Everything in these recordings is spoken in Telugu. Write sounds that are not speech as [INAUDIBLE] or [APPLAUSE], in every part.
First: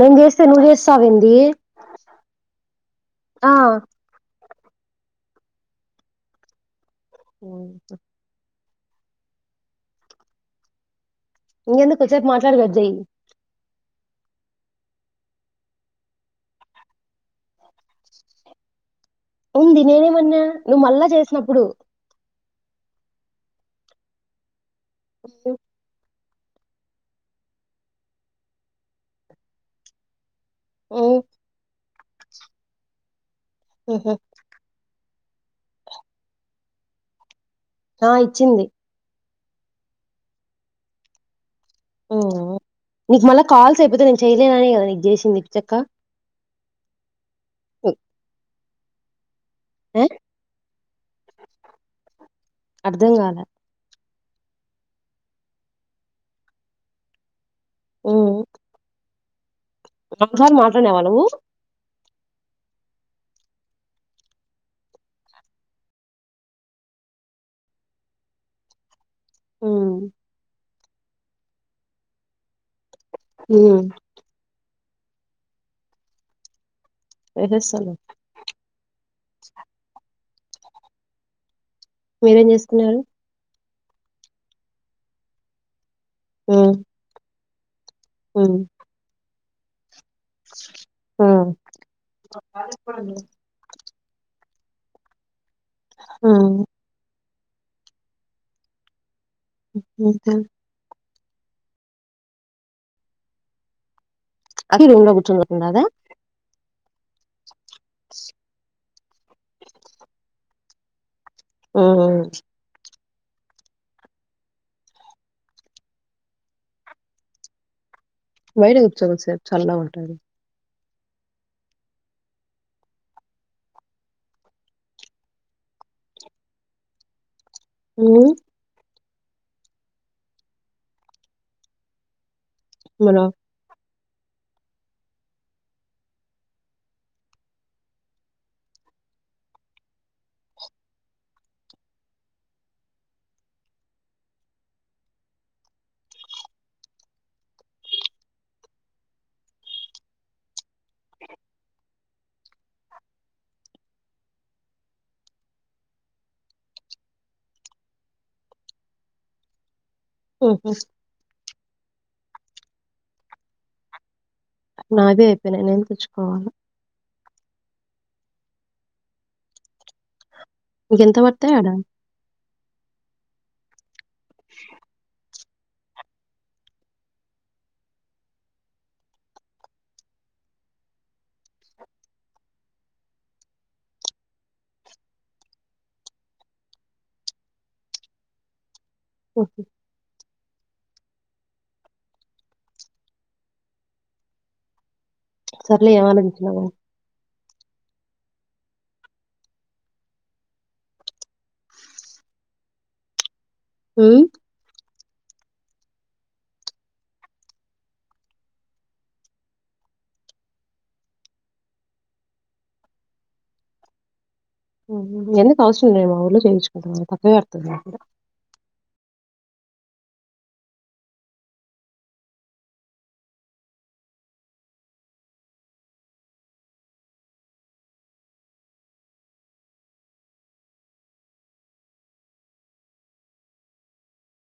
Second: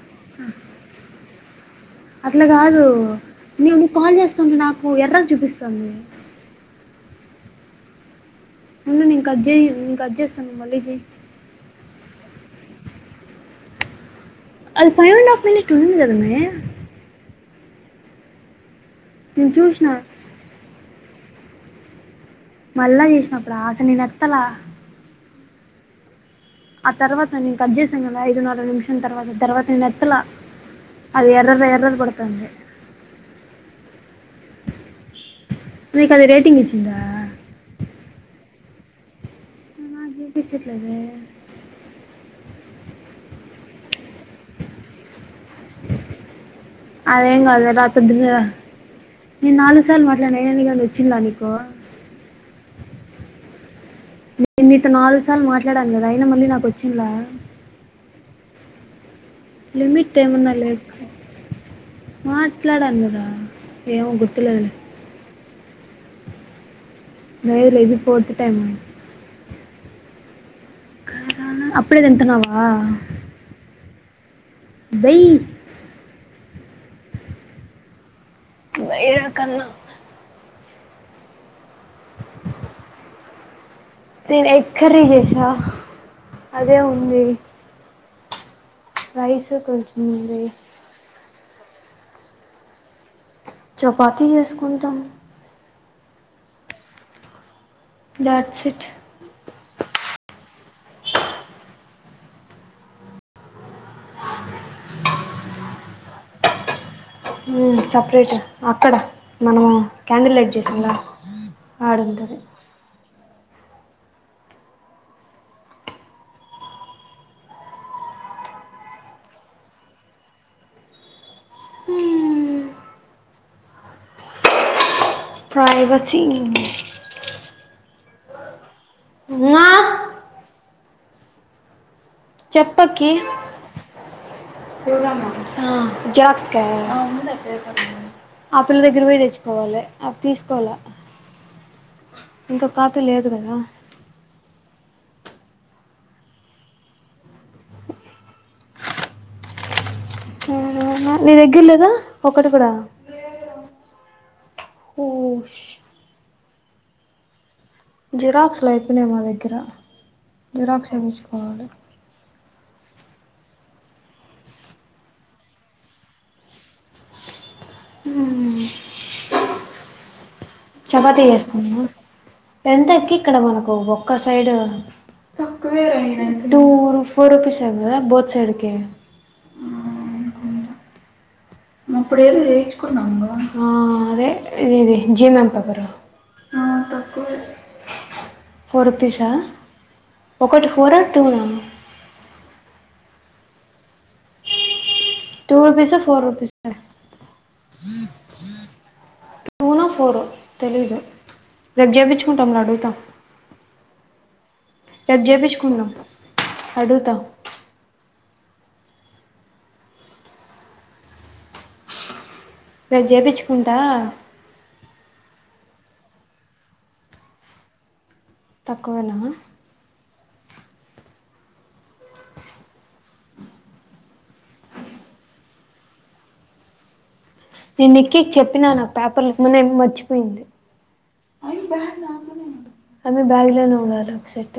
నేను చేస్తే నువ్వు చేస్తావెంది. అట్లా కాదు నువ్ కాల్ చేస్తూంటే నాకు ఎర్రర్ చూపిస్తుంది. [INAUDIBLE] ఉండు నేను కట్ చేయ్ నేను కట్ చేస్తాను. నువ్వు మళ్ళీ చేయ్. ఇంకెందుకు కొంచెం సేపు మాట్లాడక కట్ చేయ్. అది ఫైవ్ అండ్ హాఫ్ మినిట్ ఉంది కదమ్మే. ఉంది చూసినా. నేనేమన్నా? నువ్ మళ్ళా చేసినప్పుడు. మళ్ళా చేసినప్పుడా? ఆసలు నేనెత్తలా. ఓే [UNINTELLIGIBLE] ఆ తర్వాత నేను కట్ చేసాను కదా! ఐదున్నర నిమిషాల తర్వాత, తర్వాత నేను ఎత్తలా. అది ఎర్రర్ ఎర్రర్ కొడతాంది. హ్మ్. మీకిది అది రేటింగ్ ఇచ్చిందా? ఆ ఇచ్చింది. నాకు కనిపించట్లేదే. మ్ నీకు మళ్ళా కాల్స్ అయిపోతే నేను చేయలేననే కదా నీకు చేసింది చిటెక్కా. అదేం కాదు రాత్ ద నేను నాలుగు ఏ సార్లు మాట్లా ఏమన్నా వచ్చిందా నీకో. అర్ధం కాల నేను నీతో నాలుగు సార్లు మాట్లాడాను కదా అయినా మళ్ళీ నాకు వచ్చిందా? మ్ లిమిట్ ఏమన్నా లేవ్ నువ్వు మాట్లాడాను కదా ఏమోగుర్తులేదు. డయల్ అయింది ఫోర్త్ టైమ్. మ్. అప్పుడే తింటున్నావా?. హ్మ్. వెయ్యి. ఏహే సాల [UNINTELLIGIBLE] ఏడకన్నా. మీరేం చేస్తున్నారు. నేను ఎగ్ కర్రీ చేసా అదే ఉంది. మ్. ఐసుకొంచ్ మ్ చపాతీ చేసుకుంటాం. హ్మ్. ద. హు హూ. అదే రూములో కూచోబెట్టినాదా. మ్, సపరేట్ అక్కడ మనము క్యాడిల్ లైట్ చేసిండ్లా. మ్మ్ ఆడుంటార్. బయట కూర్చో వచ్చుగా చల్ల గా ఉంటాయి. హ్మ్! ప్రైవసి. హ్మ్. ఉమా చెప్పక్కి మన ఆ జిరాక్స్ కా ఆ పిల్ల దగ్గర పోయి తెచ్చుకోవాలి అవి తీసుకోవాల ఇంకో కాపీ లేదు కదా ఉహూ నీ దగ్గర లేదా ఒకటి కూడా హుష్ జిరాక్స్ లు అయిపోయినాయి మా దగ్గర హుహు. జిరాక్స్ చేపిచ్చుకోవాలి నావి అయిపోయినాయి నేను తెచ్చుకోవాల ఉమ్ నీకెంత చపాతి పడతాయి ఆడ? చేసుకుందామా ఎంతకి ఇక్కడ మనకు ఒక్క సైడ్ తక్కువేరా టూ ఫోర్ రూపీస్ ఏ కదా బోత్ సైడ్ క ఉమ్ అప్పుడు ఏదో చేయించుకున్నాము ఆ అదే ఇది జీఎమ్ఎమ్ పేపరు ఆ తక్కువే ఫోర్ రూపీసా హుహు. ఒకటి ఫోర్ ఆ టూనా టూ సర్లే రూపీసా ఏం ఫోర్ ఆలోచించినావు రూపీసా గాని. టూ నో ఫోరో తెలీదు రేపు చేపించుకుంటం లే అడుగుతా ఉమ్ రేపు చేపించుకుందాం అడుగుతా రేపు చేపించుకుంటా ఎందుకు అవసరం లేదు మా ఊర్లో చేయించుకుంటా తక్కువే పడుతది మాకు కూడా కోవల్లమా నేను నిక్కీకి చెప్పినా నాకు పేపర్లు ఇవ్వమని మర్చిపోయింది అ బా నానే ఆమె బ్యాగ్ లోనే ఉండాలి ఒక సెట్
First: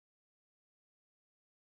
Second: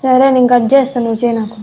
సరే నేను కట్ చేస్తా నువ్ చేయ్ నాకు